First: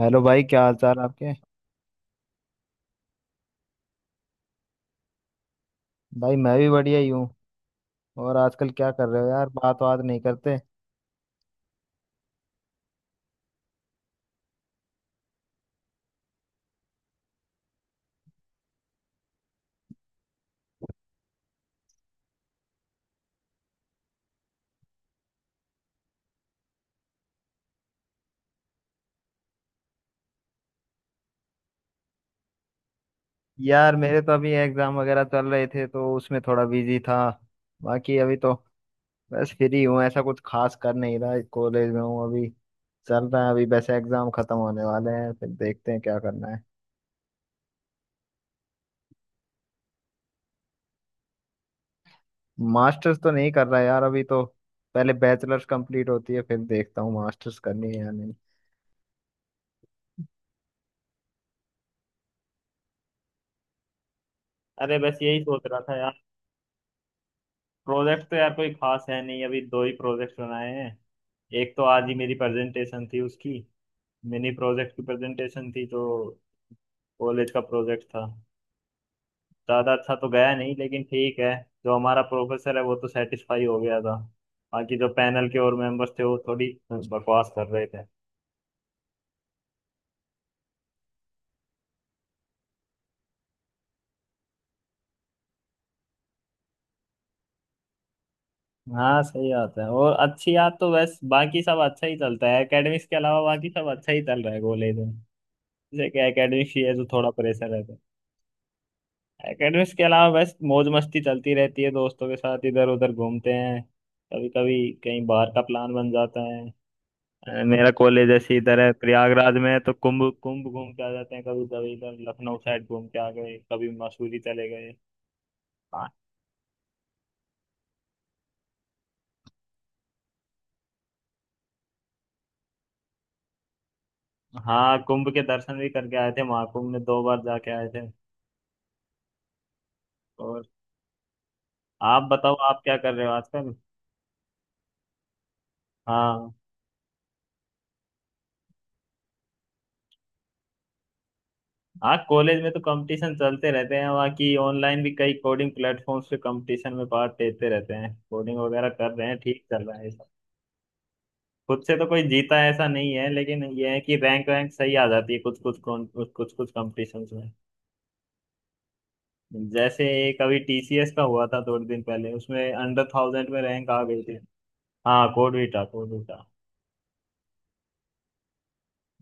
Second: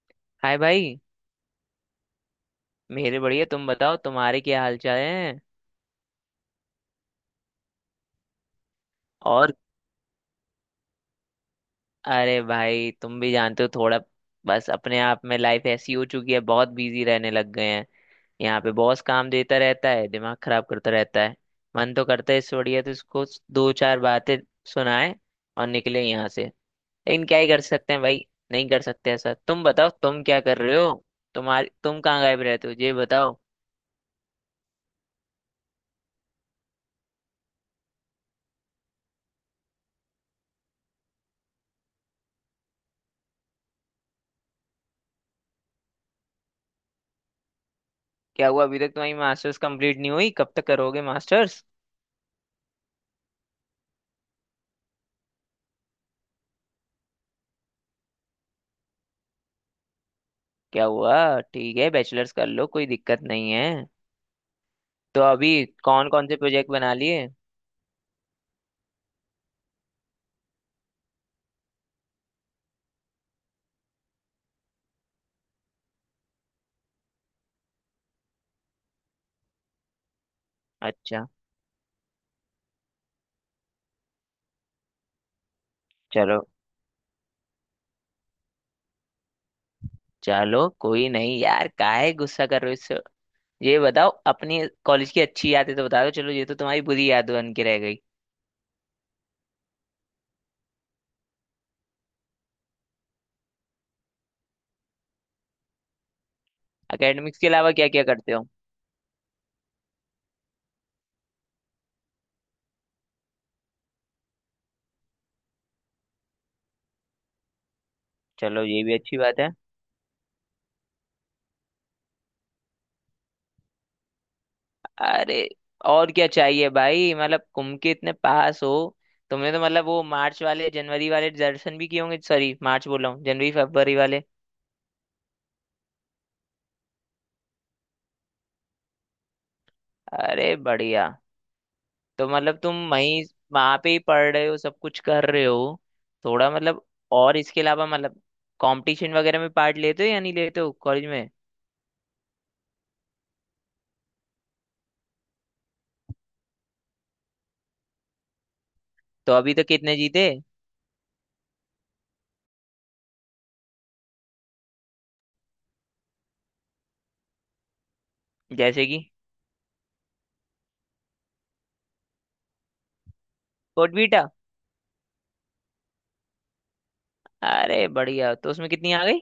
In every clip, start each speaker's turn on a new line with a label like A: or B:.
A: Hello भाई,
B: hi
A: क्या हाल चाल
B: भाई।
A: आपके।
B: मेरे बढ़िया, तुम बताओ तुम्हारे क्या हाल चाल हैं?
A: भाई मैं भी बढ़िया ही हूँ। और आजकल क्या कर रहे हो यार,
B: और
A: बात बात नहीं करते।
B: अरे भाई, तुम भी जानते हो थोड़ा। बस अपने आप में लाइफ ऐसी हो चुकी है, बहुत बिजी रहने लग गए हैं। यहाँ पे बॉस काम देता रहता है, दिमाग खराब करता रहता है। मन तो करता है इससे बढ़िया तो इसको दो चार बातें सुनाए और निकले यहाँ से। लेकिन क्या ही कर सकते हैं भाई, नहीं कर सकते। ऐसा तुम बताओ, तुम क्या कर रहे हो? तुम कहाँ गायब रहते हो ये बताओ?
A: यार मेरे तो अभी एग्जाम वगैरह चल रहे थे तो उसमें थोड़ा बिजी था। बाकी अभी तो बस फ्री हूँ, ऐसा कुछ खास कर नहीं रहा, कॉलेज में हूँ अभी। चल रहा है अभी, वैसे एग्जाम खत्म होने वाले हैं फिर देखते हैं क्या करना है।
B: क्या हुआ, अभी तक तुम्हारी मास्टर्स कंप्लीट नहीं हुई? कब तक करोगे मास्टर्स?
A: मास्टर्स तो नहीं कर रहा यार अभी तो, पहले बैचलर्स कंप्लीट होती है फिर देखता हूँ मास्टर्स करनी है या नहीं।
B: क्या हुआ, ठीक है बैचलर्स कर लो, कोई दिक्कत नहीं है।
A: अरे बस
B: तो
A: यही
B: अभी
A: सोच रहा था।
B: कौन कौन से प्रोजेक्ट बना लिए?
A: प्रोजेक्ट तो यार कोई खास है नहीं, अभी दो ही प्रोजेक्ट बनाए हैं। एक तो आज ही मेरी प्रेजेंटेशन थी उसकी, मिनी प्रोजेक्ट की प्रेजेंटेशन थी, तो कॉलेज का प्रोजेक्ट था। ज़्यादा अच्छा तो गया नहीं लेकिन
B: अच्छा।
A: ठीक है। जो हमारा प्रोफेसर है वो तो सेटिस्फाई हो गया था, बाकी जो पैनल के और मेंबर्स थे वो
B: चलो
A: थोड़ी बकवास कर रहे थे।
B: चलो, कोई नहीं यार, काहे गुस्सा कर रहे हो इससे? ये बताओ अपनी कॉलेज की अच्छी यादें तो बता दो। चलो, ये तो तुम्हारी बुरी याद बन के रह गई।
A: हाँ सही बात है, और अच्छी याद तो बस बाकी सब अच्छा ही चलता है, एकेडमिक्स के अलावा बाकी सब अच्छा ही चल रहा है कॉलेज में। जैसे कि एकेडमिक्स ही है जो थोड़ा
B: एकेडमिक्स के अलावा
A: प्रेशर है।
B: क्या क्या करते हो?
A: एकेडमिक्स के अलावा बस मौज मस्ती चलती रहती है, दोस्तों के साथ इधर उधर घूमते हैं। कभी कभी कहीं बाहर का प्लान बन जाता है। मेरा कॉलेज ऐसे
B: चलो
A: इधर
B: ये
A: है,
B: भी अच्छी बात है।
A: प्रयागराज में है, तो कुंभ कुंभ घूम के आ जाते हैं, कभी कभी इधर लखनऊ साइड घूम के आ गए, कभी मसूरी चले गए।
B: अरे, और
A: हाँ।
B: क्या चाहिए भाई, मतलब कुम के इतने पास हो। तुमने तो मतलब वो मार्च वाले जनवरी वाले दर्शन भी किए होंगे, सॉरी मार्च बोल रहा हूँ, जनवरी फरवरी वाले।
A: हाँ, कुंभ के दर्शन भी करके आए थे, महाकुंभ में दो बार जाके आए थे।
B: अरे
A: और
B: बढ़िया।
A: आप
B: तो
A: बताओ
B: मतलब तुम
A: आप क्या कर
B: वहीं
A: रहे हो आजकल।
B: वहां पे ही पढ़ रहे हो, सब कुछ कर रहे हो? थोड़ा
A: हाँ।
B: मतलब, और इसके अलावा मतलब कंपटीशन वगैरह में पार्ट लेते हो या नहीं लेते हो कॉलेज में?
A: हाँ कॉलेज में तो कंपटीशन चलते रहते हैं वहाँ की, ऑनलाइन भी कई कोडिंग प्लेटफॉर्म्स पे कंपटीशन में पार्ट लेते रहते हैं, कोडिंग वगैरह कर रहे
B: तो
A: हैं,
B: अभी
A: ठीक
B: तक
A: चल रहा
B: कितने
A: है
B: जीते?
A: सब। खुद से तो कोई जीता ऐसा नहीं है, लेकिन ये है कि रैंक वैंक सही आ जाती है कुछ कुछ कौन- कुछ कुछ कुछ कंपटीशन में।
B: जैसे कि?
A: जैसे एक अभी टीसीएस का हुआ था थोड़े दिन पहले, उसमें अंडर 1000 में रैंक आ गई
B: कोटबीटा?
A: थी। हाँ, कोड भी था।
B: अरे बढ़िया, तो उसमें कितनी आ गई?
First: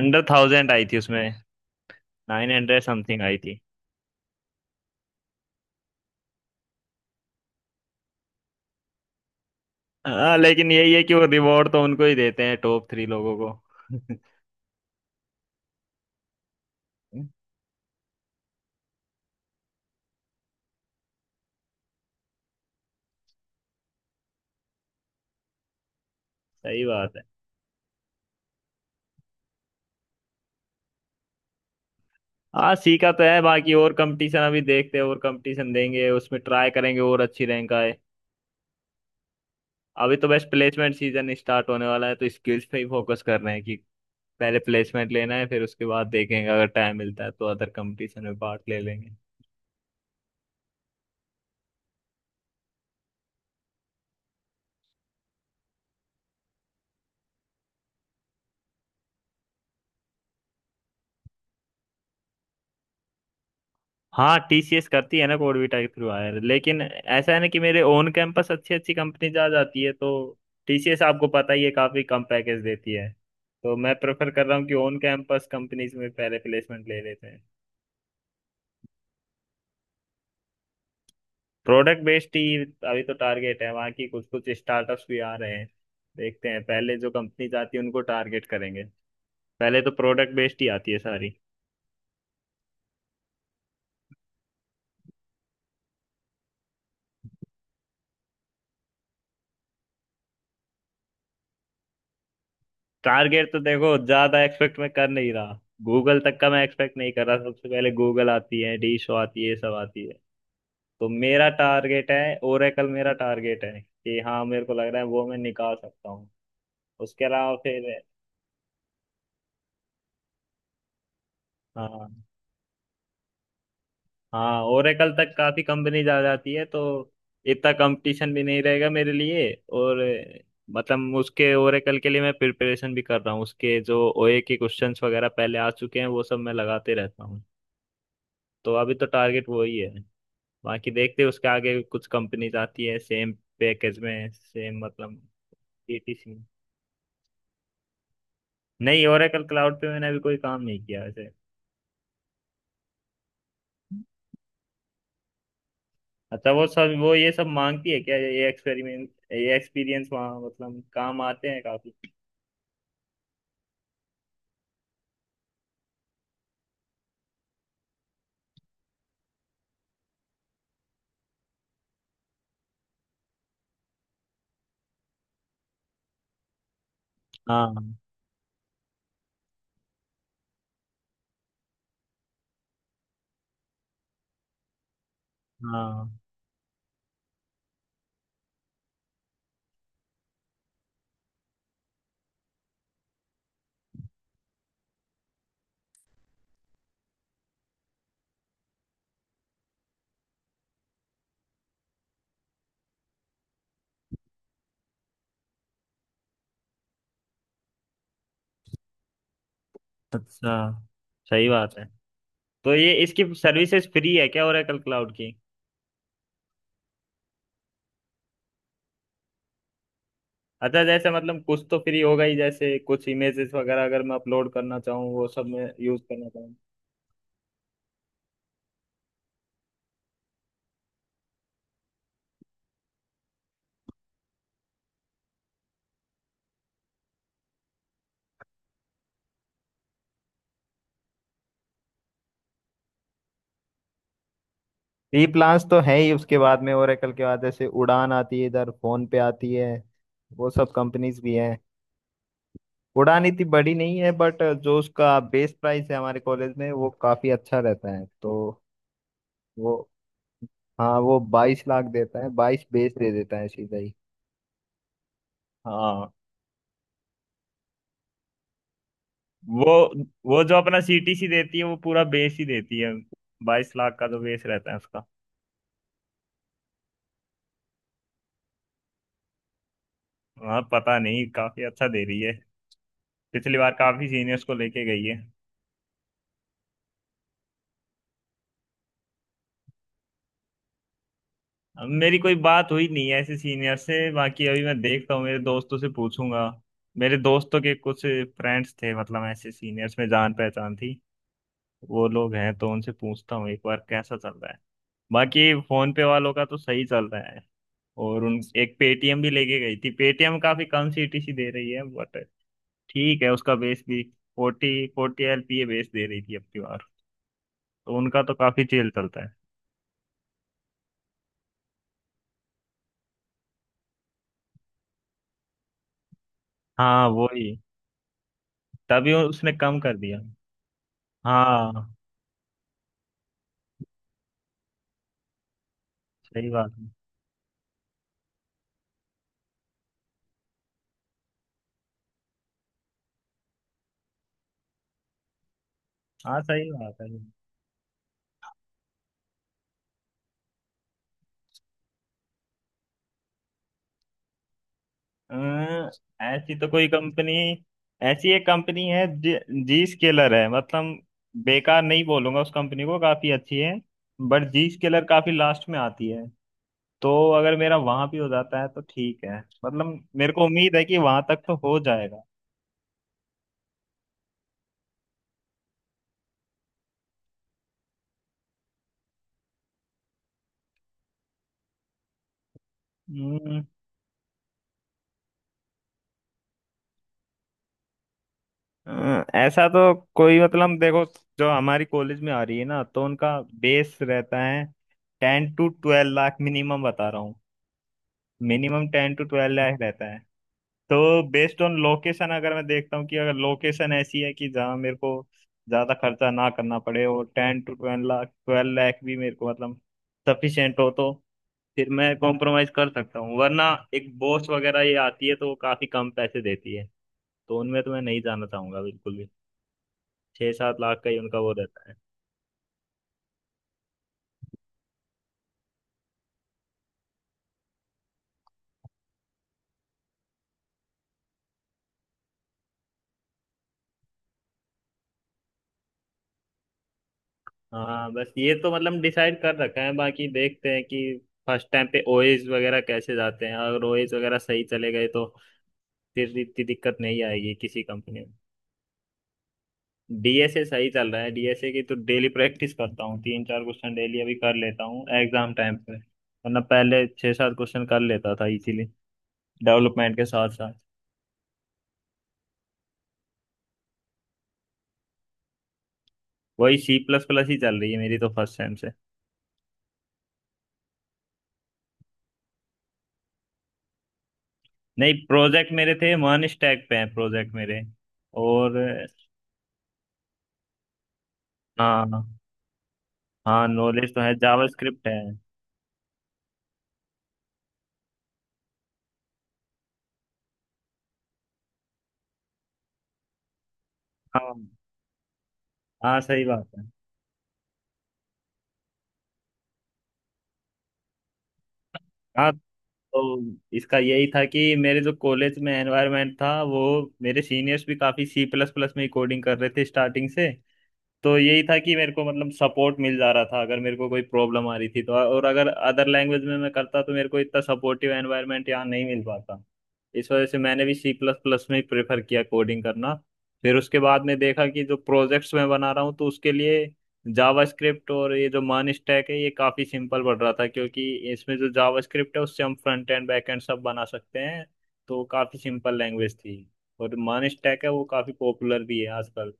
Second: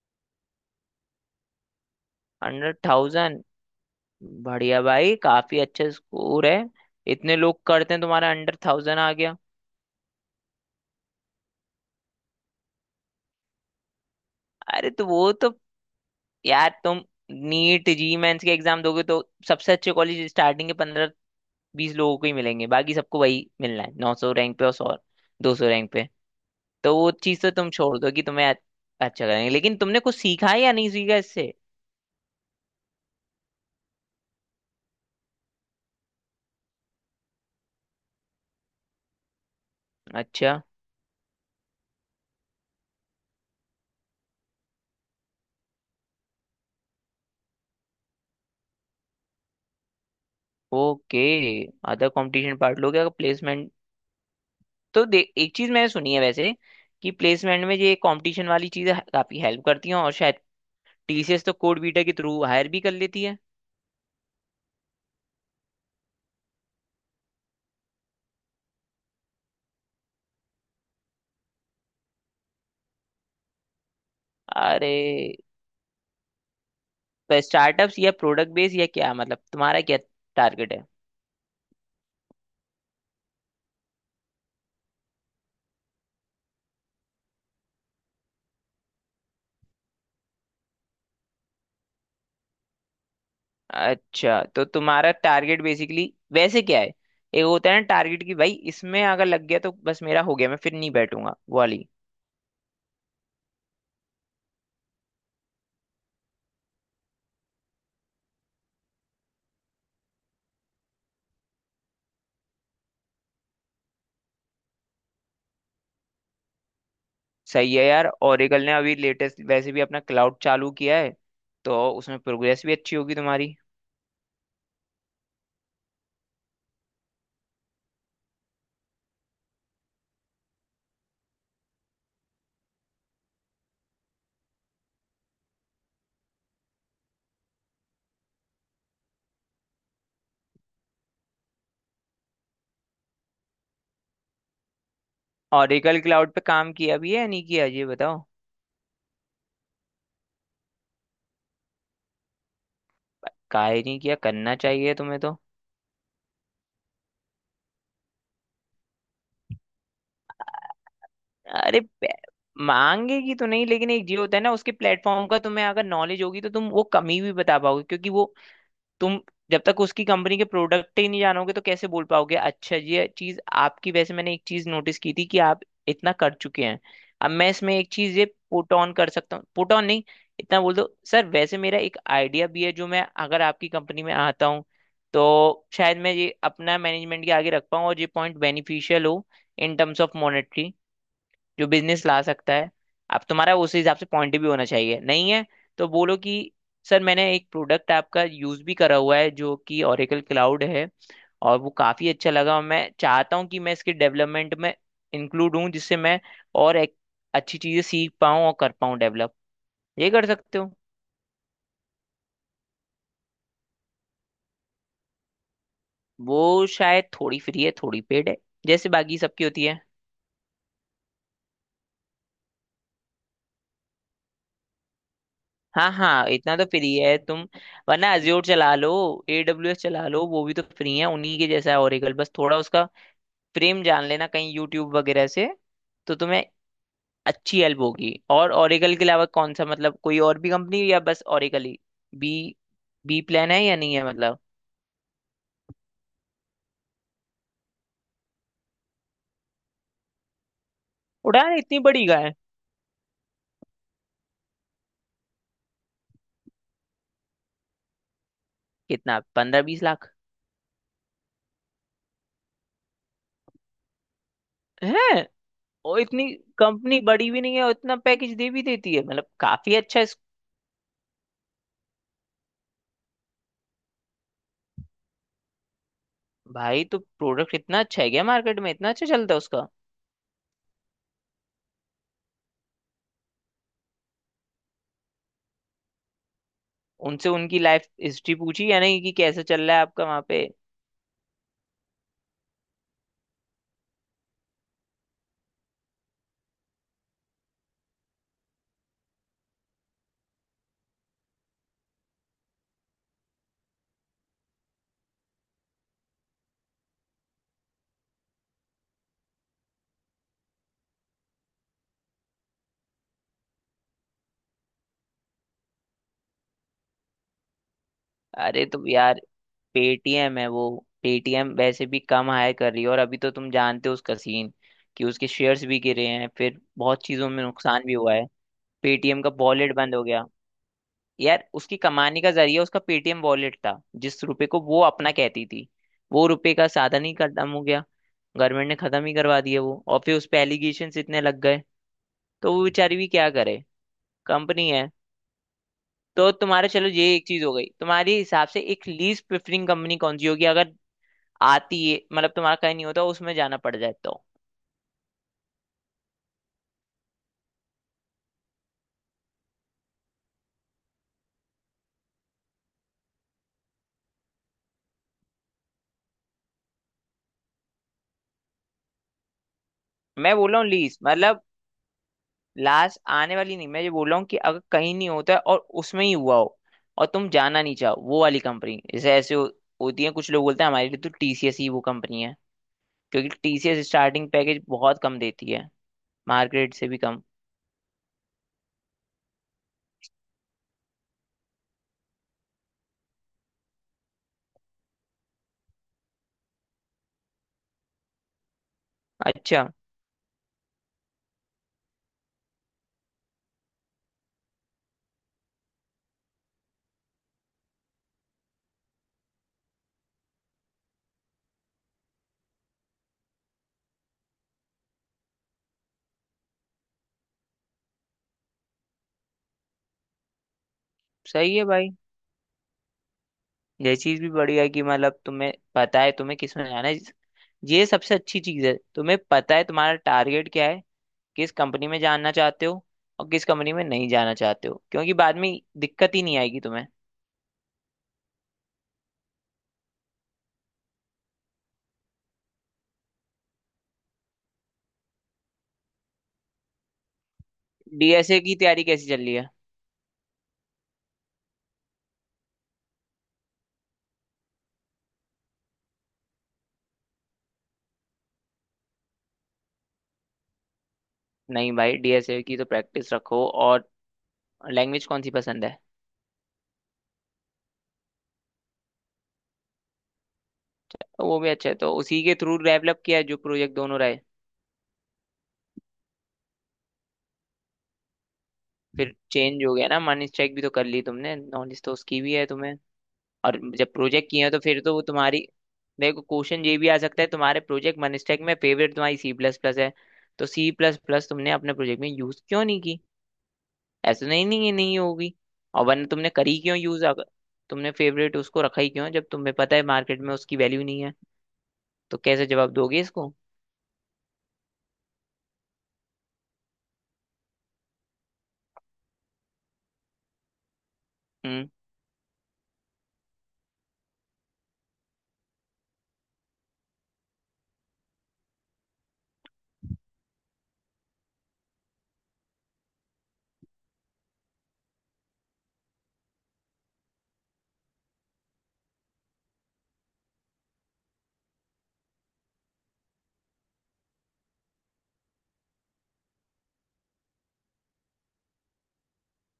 A: अंडर थाउजेंड आई थी उसमें, नाइन
B: हंड्रेड
A: हंड्रेड समथिंग आई
B: थाउजेंड?
A: थी।
B: बढ़िया भाई, काफी अच्छा स्कोर है। इतने लोग करते हैं, तुम्हारा अंडर थाउजेंड आ गया।
A: हाँ लेकिन यही है कि वो रिवॉर्ड तो उनको ही देते हैं टॉप 3 लोगों को।
B: अरे तो वो तो यार तुम, नीट जी मेंस के एग्जाम दोगे तो सबसे अच्छे कॉलेज स्टार्टिंग के 15 20 लोगों को ही मिलेंगे। बाकी सबको वही मिलना है, 900 रैंक पे और 100 200 रैंक पे।
A: सही
B: तो वो
A: बात है।
B: चीज़ तो तुम छोड़ दो कि तुम्हें अच्छा करेंगे, लेकिन तुमने कुछ सीखा है या नहीं सीखा इससे?
A: हाँ सीखा तो है, बाकी और कंपटीशन अभी देखते हैं, और कंपटीशन देंगे उसमें ट्राई करेंगे और अच्छी रैंक आए। अभी तो बस
B: अच्छा।
A: प्लेसमेंट सीजन स्टार्ट होने वाला है, तो स्किल्स पे ही फोकस कर रहे हैं कि पहले प्लेसमेंट लेना है, फिर उसके बाद देखेंगे, अगर टाइम मिलता है तो अदर कंपटीशन में पार्ट ले लेंगे।
B: ओके। अदर कंपटीशन पार्ट लोगे अगर प्लेसमेंट तो दे। एक चीज मैंने सुनी है वैसे, कि प्लेसमेंट में ये कंपटीशन वाली चीजें काफी हेल्प करती हैं, और शायद टीसीएस तो कोड बीटा के थ्रू हायर भी कर लेती है।
A: हाँ टीसीएस करती है ना कोडविटा के थ्रू हायर, लेकिन ऐसा है ना कि मेरे ओन कैंपस अच्छी अच्छी कंपनी जा जाती है, तो टीसीएस आपको पता ही है काफी कम पैकेज देती है, तो मैं प्रेफर कर रहा हूँ कि
B: अरे
A: ओन कैंपस कंपनीज में पहले प्लेसमेंट ले लेते
B: पर
A: हैं।
B: स्टार्टअप्स या प्रोडक्ट बेस या क्या मतलब तुम्हारा क्या टारगेट है
A: प्रोडक्ट बेस्ड ही अभी तो टारगेट है, वहाँ की कुछ कुछ स्टार्टअप्स भी आ रहे हैं, देखते हैं पहले जो कंपनीज आती है उनको टारगेट करेंगे, पहले तो प्रोडक्ट बेस्ड ही आती है सारी।
B: अच्छा तो तुम्हारा टारगेट बेसिकली वैसे क्या है एक होता है ना टारगेट की भाई इसमें अगर लग गया तो बस मेरा हो गया मैं फिर नहीं बैठूंगा वाली
A: टारगेट तो देखो ज्यादा एक्सपेक्ट मैं कर नहीं रहा, गूगल तक का मैं एक्सपेक्ट नहीं कर रहा, सबसे पहले गूगल आती है, डीशो आती है, ये सब आती है। तो मेरा टारगेट है ओरेकल, मेरा टारगेट है कि हाँ मेरे को लग रहा है वो मैं निकाल सकता हूँ, उसके अलावा
B: सही है
A: फिर।
B: यार ओरेकल ने अभी लेटेस्ट वैसे भी अपना क्लाउड चालू किया है तो
A: हाँ।
B: उसमें प्रोग्रेस भी अच्छी होगी तुम्हारी
A: हाँ ओरेकल तक काफी कंपनीज आ जाती है तो इतना कंपटीशन भी नहीं रहेगा मेरे लिए। और मतलब उसके ओरेकल के लिए मैं प्रिपरेशन भी कर रहा हूँ, उसके जो ओए के क्वेश्चंस वगैरह पहले आ चुके हैं वो सब मैं लगाते रहता हूँ। तो अभी तो टारगेट वही है, बाकी देखते हैं उसके आगे कुछ कंपनीज आती है सेम पैकेज में सेम मतलब।
B: Oracle cloud
A: etc.
B: पे काम किया भी है या नहीं किया ये बताओ
A: नहीं ओरेकल क्लाउड पे मैंने अभी कोई काम नहीं किया वैसे।
B: काहे नहीं किया करना चाहिए तुम्हें तो
A: अच्छा वो सब, वो ये सब मांगती है क्या, ये एक्सपेरिमेंट ये एक्सपीरियंस वहाँ मतलब काम आते हैं
B: अरे
A: काफी।
B: मांगेगी तो नहीं, लेकिन एक जी होता है ना उसके प्लेटफॉर्म का। तुम्हें अगर नॉलेज होगी तो तुम वो कमी भी बता पाओगे, क्योंकि वो तुम जब तक उसकी कंपनी के प्रोडक्ट ही नहीं जानोगे तो कैसे बोल पाओगे? अच्छा ये चीज आपकी, वैसे मैंने एक चीज नोटिस की थी कि आप इतना कर चुके हैं, अब मैं इसमें एक
A: हाँ।
B: चीज ये पुट ऑन कर सकता हूँ। पुट ऑन नहीं, इतना बोल दो, सर वैसे मेरा एक आइडिया भी है, जो मैं अगर आपकी कंपनी में आता हूँ तो शायद
A: हाँ
B: मैं ये अपना मैनेजमेंट के आगे रख पाऊँ, और ये पॉइंट बेनिफिशियल हो इन टर्म्स ऑफ मॉनेटरी जो बिजनेस ला सकता है। अब तुम्हारा उस हिसाब से पॉइंट भी होना चाहिए, नहीं है तो बोलो कि सर मैंने एक प्रोडक्ट आपका यूज भी करा हुआ है जो कि ओरेकल क्लाउड है, और वो काफी अच्छा लगा और मैं चाहता हूँ कि मैं इसके डेवलपमेंट में इंक्लूड हूँ, जिससे मैं और एक अच्छी चीजें सीख पाऊँ और कर पाऊँ डेवलप। ये कर
A: अच्छा,
B: सकते हो।
A: सही बात है, तो ये इसकी सर्विसेज फ्री है क्या ओरेकल क्लाउड की।
B: वो शायद थोड़ी फ्री है, थोड़ी पेड है, जैसे बाकी सबकी होती है।
A: अच्छा जैसे मतलब कुछ तो फ्री होगा ही, जैसे कुछ इमेजेस वगैरह अगर मैं अपलोड करना चाहूँ वो सब मैं
B: हाँ
A: यूज
B: हाँ,
A: करना चाहूँ।
B: इतना तो फ्री है तुम, वरना अज्योर चला लो, एडब्ल्यूएस चला लो, वो भी तो फ्री है। उन्हीं के जैसा है ओरेकल, बस थोड़ा उसका फ्रेम जान लेना कहीं यूट्यूब वगैरह से, तो तुम्हें अच्छी हेल्प होगी। और ओरेकल के अलावा कौन सा, मतलब कोई और भी कंपनी या बस ओरेकल ही, बी बी प्लान है या नहीं है मतलब?
A: फ्री प्लान्स तो है ही, उसके बाद में ओरेकल के बाद जैसे उड़ान आती है, इधर फोन पे आती है, वो सब कंपनीज भी
B: उड़ान
A: हैं।
B: इतनी बड़ी का है?
A: उड़ान इतनी बड़ी नहीं है बट जो उसका बेस प्राइस है हमारे कॉलेज में वो काफी अच्छा रहता है तो।
B: कितना, 15
A: वो
B: 20 लाख?
A: हाँ, वो 22 लाख देता है, बाईस बेस दे देता है सीधा ही।
B: है? और
A: हाँ।
B: इतनी कंपनी बड़ी भी नहीं है और इतना पैकेज दे भी देती है, मतलब
A: वो
B: काफी अच्छा है। इस
A: वो जो अपना सीटीसी देती है वो पूरा बेस ही देती है, 22 लाख का जो बेस रहता है उसका।
B: भाई तो प्रोडक्ट इतना अच्छा है क्या, मार्केट में इतना अच्छा चलता है उसका?
A: हाँ पता नहीं काफी अच्छा दे रही है, पिछली बार काफी सीनियर्स को लेके गई है।
B: उनसे उनकी लाइफ हिस्ट्री पूछी, यानी कि कैसे चल रहा है आपका वहां पे?
A: अब मेरी कोई बात हुई नहीं है ऐसे सीनियर से, बाकी अभी मैं देखता हूँ मेरे दोस्तों से पूछूंगा, मेरे दोस्तों के कुछ फ्रेंड्स थे मतलब ऐसे सीनियर्स में, जान पहचान थी, वो लोग हैं तो उनसे पूछता हूँ एक बार कैसा चल रहा है। बाकी फोन पे वालों का तो सही चल रहा है। और उन एक पेटीएम भी लेके गई थी, पेटीएम काफी कम सीटीसी दे रही है, बट ठीक है उसका बेस भी फोर्टी फोर्टी एलपीए बेस दे रही थी अब की बार, तो उनका तो काफी
B: अरे तो
A: चेल
B: यार,
A: चलता है।
B: पेटीएम है वो, पेटीएम वैसे भी कम हायर कर रही है, और अभी तो तुम जानते हो उसका सीन, कि उसके शेयर्स भी गिरे हैं, फिर बहुत
A: हाँ
B: चीजों में
A: वही,
B: नुकसान भी हुआ है।
A: तभी
B: पेटीएम का
A: उसने
B: वॉलेट
A: कम
B: बंद
A: कर
B: हो
A: दिया।
B: गया। यार उसकी
A: हाँ
B: कमाने का जरिया उसका पेटीएम वॉलेट था, जिस रुपए को वो अपना कहती थी, वो
A: सही
B: रुपए का
A: बात है।
B: साधन ही खत्म हो गया। गवर्नमेंट ने खत्म ही करवा दिया वो, और फिर उस पे एलिगेशन इतने लग गए, तो वो बेचारी भी क्या करे, कंपनी है। तो
A: हाँ
B: तुम्हारा,
A: सही
B: चलो,
A: बात
B: ये
A: है।
B: एक चीज हो गई, तुम्हारे हिसाब से एक लीस्ट प्रेफरिंग कंपनी कौन सी होगी, अगर आती है, मतलब तुम्हारा कहीं नहीं होता, उसमें जाना पड़ जाए तो?
A: अं, ऐसी तो कोई कंपनी, ऐसी एक कंपनी है जी, स्केलर है, मतलब बेकार नहीं बोलूंगा उस कंपनी को, काफी अच्छी है, बट जी स्केलर काफी लास्ट में आती है, तो अगर मेरा वहां भी हो जाता है तो ठीक है, मतलब मेरे
B: मैं
A: को
B: बोल रहा हूँ
A: उम्मीद है कि
B: लीस्ट
A: वहां
B: मतलब
A: तक तो हो जाएगा।
B: लास्ट आने वाली नहीं, मैं ये बोल रहा हूँ कि अगर कहीं नहीं होता है और उसमें ही हुआ हो और तुम जाना नहीं चाहो वो वाली कंपनी, जैसे ऐसे हो, होती है, कुछ लोग बोलते हैं हमारे लिए तो टीसीएस ही वो कंपनी है, क्योंकि
A: हम्म।
B: टीसीएस स्टार्टिंग पैकेज बहुत कम देती है, मार्केट से भी कम।
A: ऐसा तो कोई मतलब, देखो जो हमारी कॉलेज में आ रही है ना तो उनका बेस रहता है 10-12 लाख, मिनिमम बता रहा हूँ, मिनिमम टेन टू ट्वेल्व
B: अच्छा।
A: लाख रहता है। तो बेस्ड ऑन लोकेशन अगर मैं देखता हूँ कि अगर लोकेशन ऐसी है कि जहाँ मेरे को ज्यादा खर्चा ना करना पड़े, और 10-12 लाख, 12 लाख भी मेरे को मतलब सफिशियंट हो, तो फिर मैं कॉम्प्रोमाइज कर सकता हूँ, वरना एक बॉस वगैरह ये आती है तो वो काफी कम पैसे देती है, तो उनमें तो मैं नहीं जाना चाहूंगा बिल्कुल भी, 6-7 लाख का ही उनका वो
B: सही है
A: रहता
B: भाई।
A: है।
B: ये चीज भी बढ़िया है कि मतलब तुम्हें पता है तुम्हें किस में जाना है, ये सबसे अच्छी चीज है। तुम्हें पता है तुम्हारा टारगेट क्या है, किस कंपनी में जाना चाहते हो और किस कंपनी में नहीं जाना चाहते हो, क्योंकि बाद में दिक्कत ही नहीं आएगी तुम्हें।
A: हाँ बस ये तो मतलब डिसाइड कर रखा है, बाकी देखते हैं कि फर्स्ट टाइम पे ओएस वगैरह कैसे जाते हैं, अगर ओएस वगैरह सही चले गए तो फिर इतनी दिक्कत नहीं आएगी किसी कंपनी में।
B: डीएसए की तैयारी कैसी चल रही है?
A: डीएसए सही चल रहा है, डीएसए की तो डेली प्रैक्टिस करता हूँ, तीन चार क्वेश्चन डेली अभी कर लेता हूँ एग्जाम टाइम पे, वरना पहले छः सात क्वेश्चन कर लेता था, इसीलिए डेवलपमेंट के साथ साथ।
B: नहीं भाई, डीएसए की तो प्रैक्टिस रखो। और लैंग्वेज कौन सी पसंद है?
A: वही सी प्लस प्लस ही चल रही है मेरी तो फर्स्ट सेम से।
B: तो वो भी अच्छा है, तो उसी के थ्रू डेवलप किया है जो प्रोजेक्ट दोनों रहे?
A: नहीं प्रोजेक्ट मेरे थे वन स्टैक पे हैं, प्रोजेक्ट मेरे और।
B: फिर चेंज हो गया ना, मनी स्ट्राइक भी तो कर ली तुमने, नॉलेज तो
A: हाँ।
B: उसकी भी है तुम्हें, और
A: हाँ
B: जब
A: नॉलेज तो
B: प्रोजेक्ट
A: है,
B: किए हो तो फिर तो वो
A: जावास्क्रिप्ट है।
B: तुम्हारी। देखो, क्वेश्चन ये भी आ सकता है, तुम्हारे प्रोजेक्ट मनस्टैक में, फेवरेट तुम्हारी सी प्लस प्लस है, तो सी प्लस प्लस तुमने अपने प्रोजेक्ट में यूज क्यों नहीं की? ऐसा नहीं
A: हाँ।
B: नहीं, ये नहीं होगी, और वरना
A: हाँ
B: तुमने
A: सही
B: करी
A: बात
B: क्यों
A: है।
B: यूज, अगर तुमने फेवरेट उसको रखा ही क्यों है, जब तुम्हें पता है मार्केट में उसकी वैल्यू नहीं है, तो कैसे
A: हाँ
B: जवाब दोगे
A: तो
B: इसको?
A: इसका यही था कि मेरे जो कॉलेज में एनवायरनमेंट था वो, मेरे सीनियर्स भी काफ़ी सी प्लस प्लस में ही कोडिंग कर रहे थे स्टार्टिंग से, तो यही
B: हम्म।
A: था कि मेरे को मतलब सपोर्ट मिल जा रहा था अगर मेरे को कोई प्रॉब्लम आ रही थी तो, और अगर अदर लैंग्वेज में मैं करता तो मेरे को इतना सपोर्टिव एनवायरनमेंट यहाँ नहीं मिल पाता। इस वजह से मैंने भी सी प्लस प्लस में ही प्रेफर किया कोडिंग करना। फिर उसके बाद में देखा कि जो प्रोजेक्ट्स मैं बना रहा हूँ तो उसके लिए जावास्क्रिप्ट, और ये जो मान स्टैक है ये काफ़ी सिंपल पड़ रहा था, क्योंकि इसमें जो जावास्क्रिप्ट है उससे हम फ्रंट एंड बैक एंड सब बना सकते हैं, तो काफ़ी सिंपल लैंग्वेज थी। और मान स्टैक है वो काफ़ी पॉपुलर भी है आजकल,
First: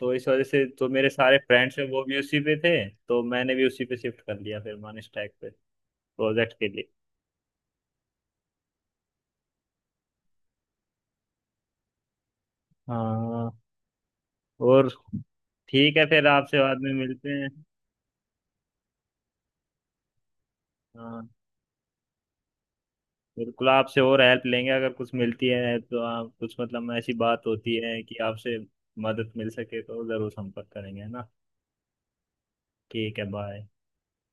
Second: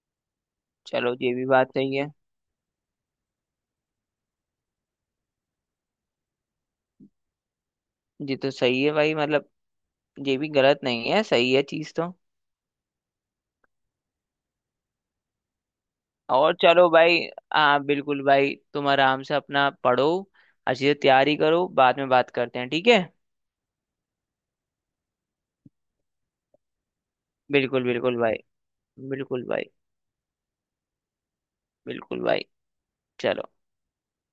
A: तो इस वजह से तो मेरे
B: चलो ये
A: सारे
B: भी बात
A: फ्रेंड्स हैं
B: सही
A: वो
B: है।
A: भी उसी पे थे, तो मैंने भी उसी पे शिफ्ट कर लिया फिर, मान स्टैक पे प्रोजेक्ट के लिए।
B: ये तो सही है भाई, मतलब ये भी गलत नहीं है, सही है चीज तो।
A: हाँ। और ठीक है फिर
B: और
A: आपसे बाद
B: चलो
A: में
B: भाई,
A: मिलते हैं।
B: हाँ बिल्कुल भाई, तुम आराम से अपना पढ़ो, अच्छी से
A: हाँ
B: तैयारी करो, बाद में बात करते हैं ठीक है?
A: बिल्कुल आपसे और हेल्प लेंगे, अगर कुछ मिलती है तो आप कुछ मतलब ऐसी बात होती
B: बिल्कुल
A: है कि
B: बिल्कुल भाई।
A: आपसे मदद
B: बिल्कुल
A: मिल
B: भाई।
A: सके तो ज़रूर संपर्क करेंगे, है ना।
B: बिल्कुल भाई।
A: ठीक है
B: चलो।
A: बाय।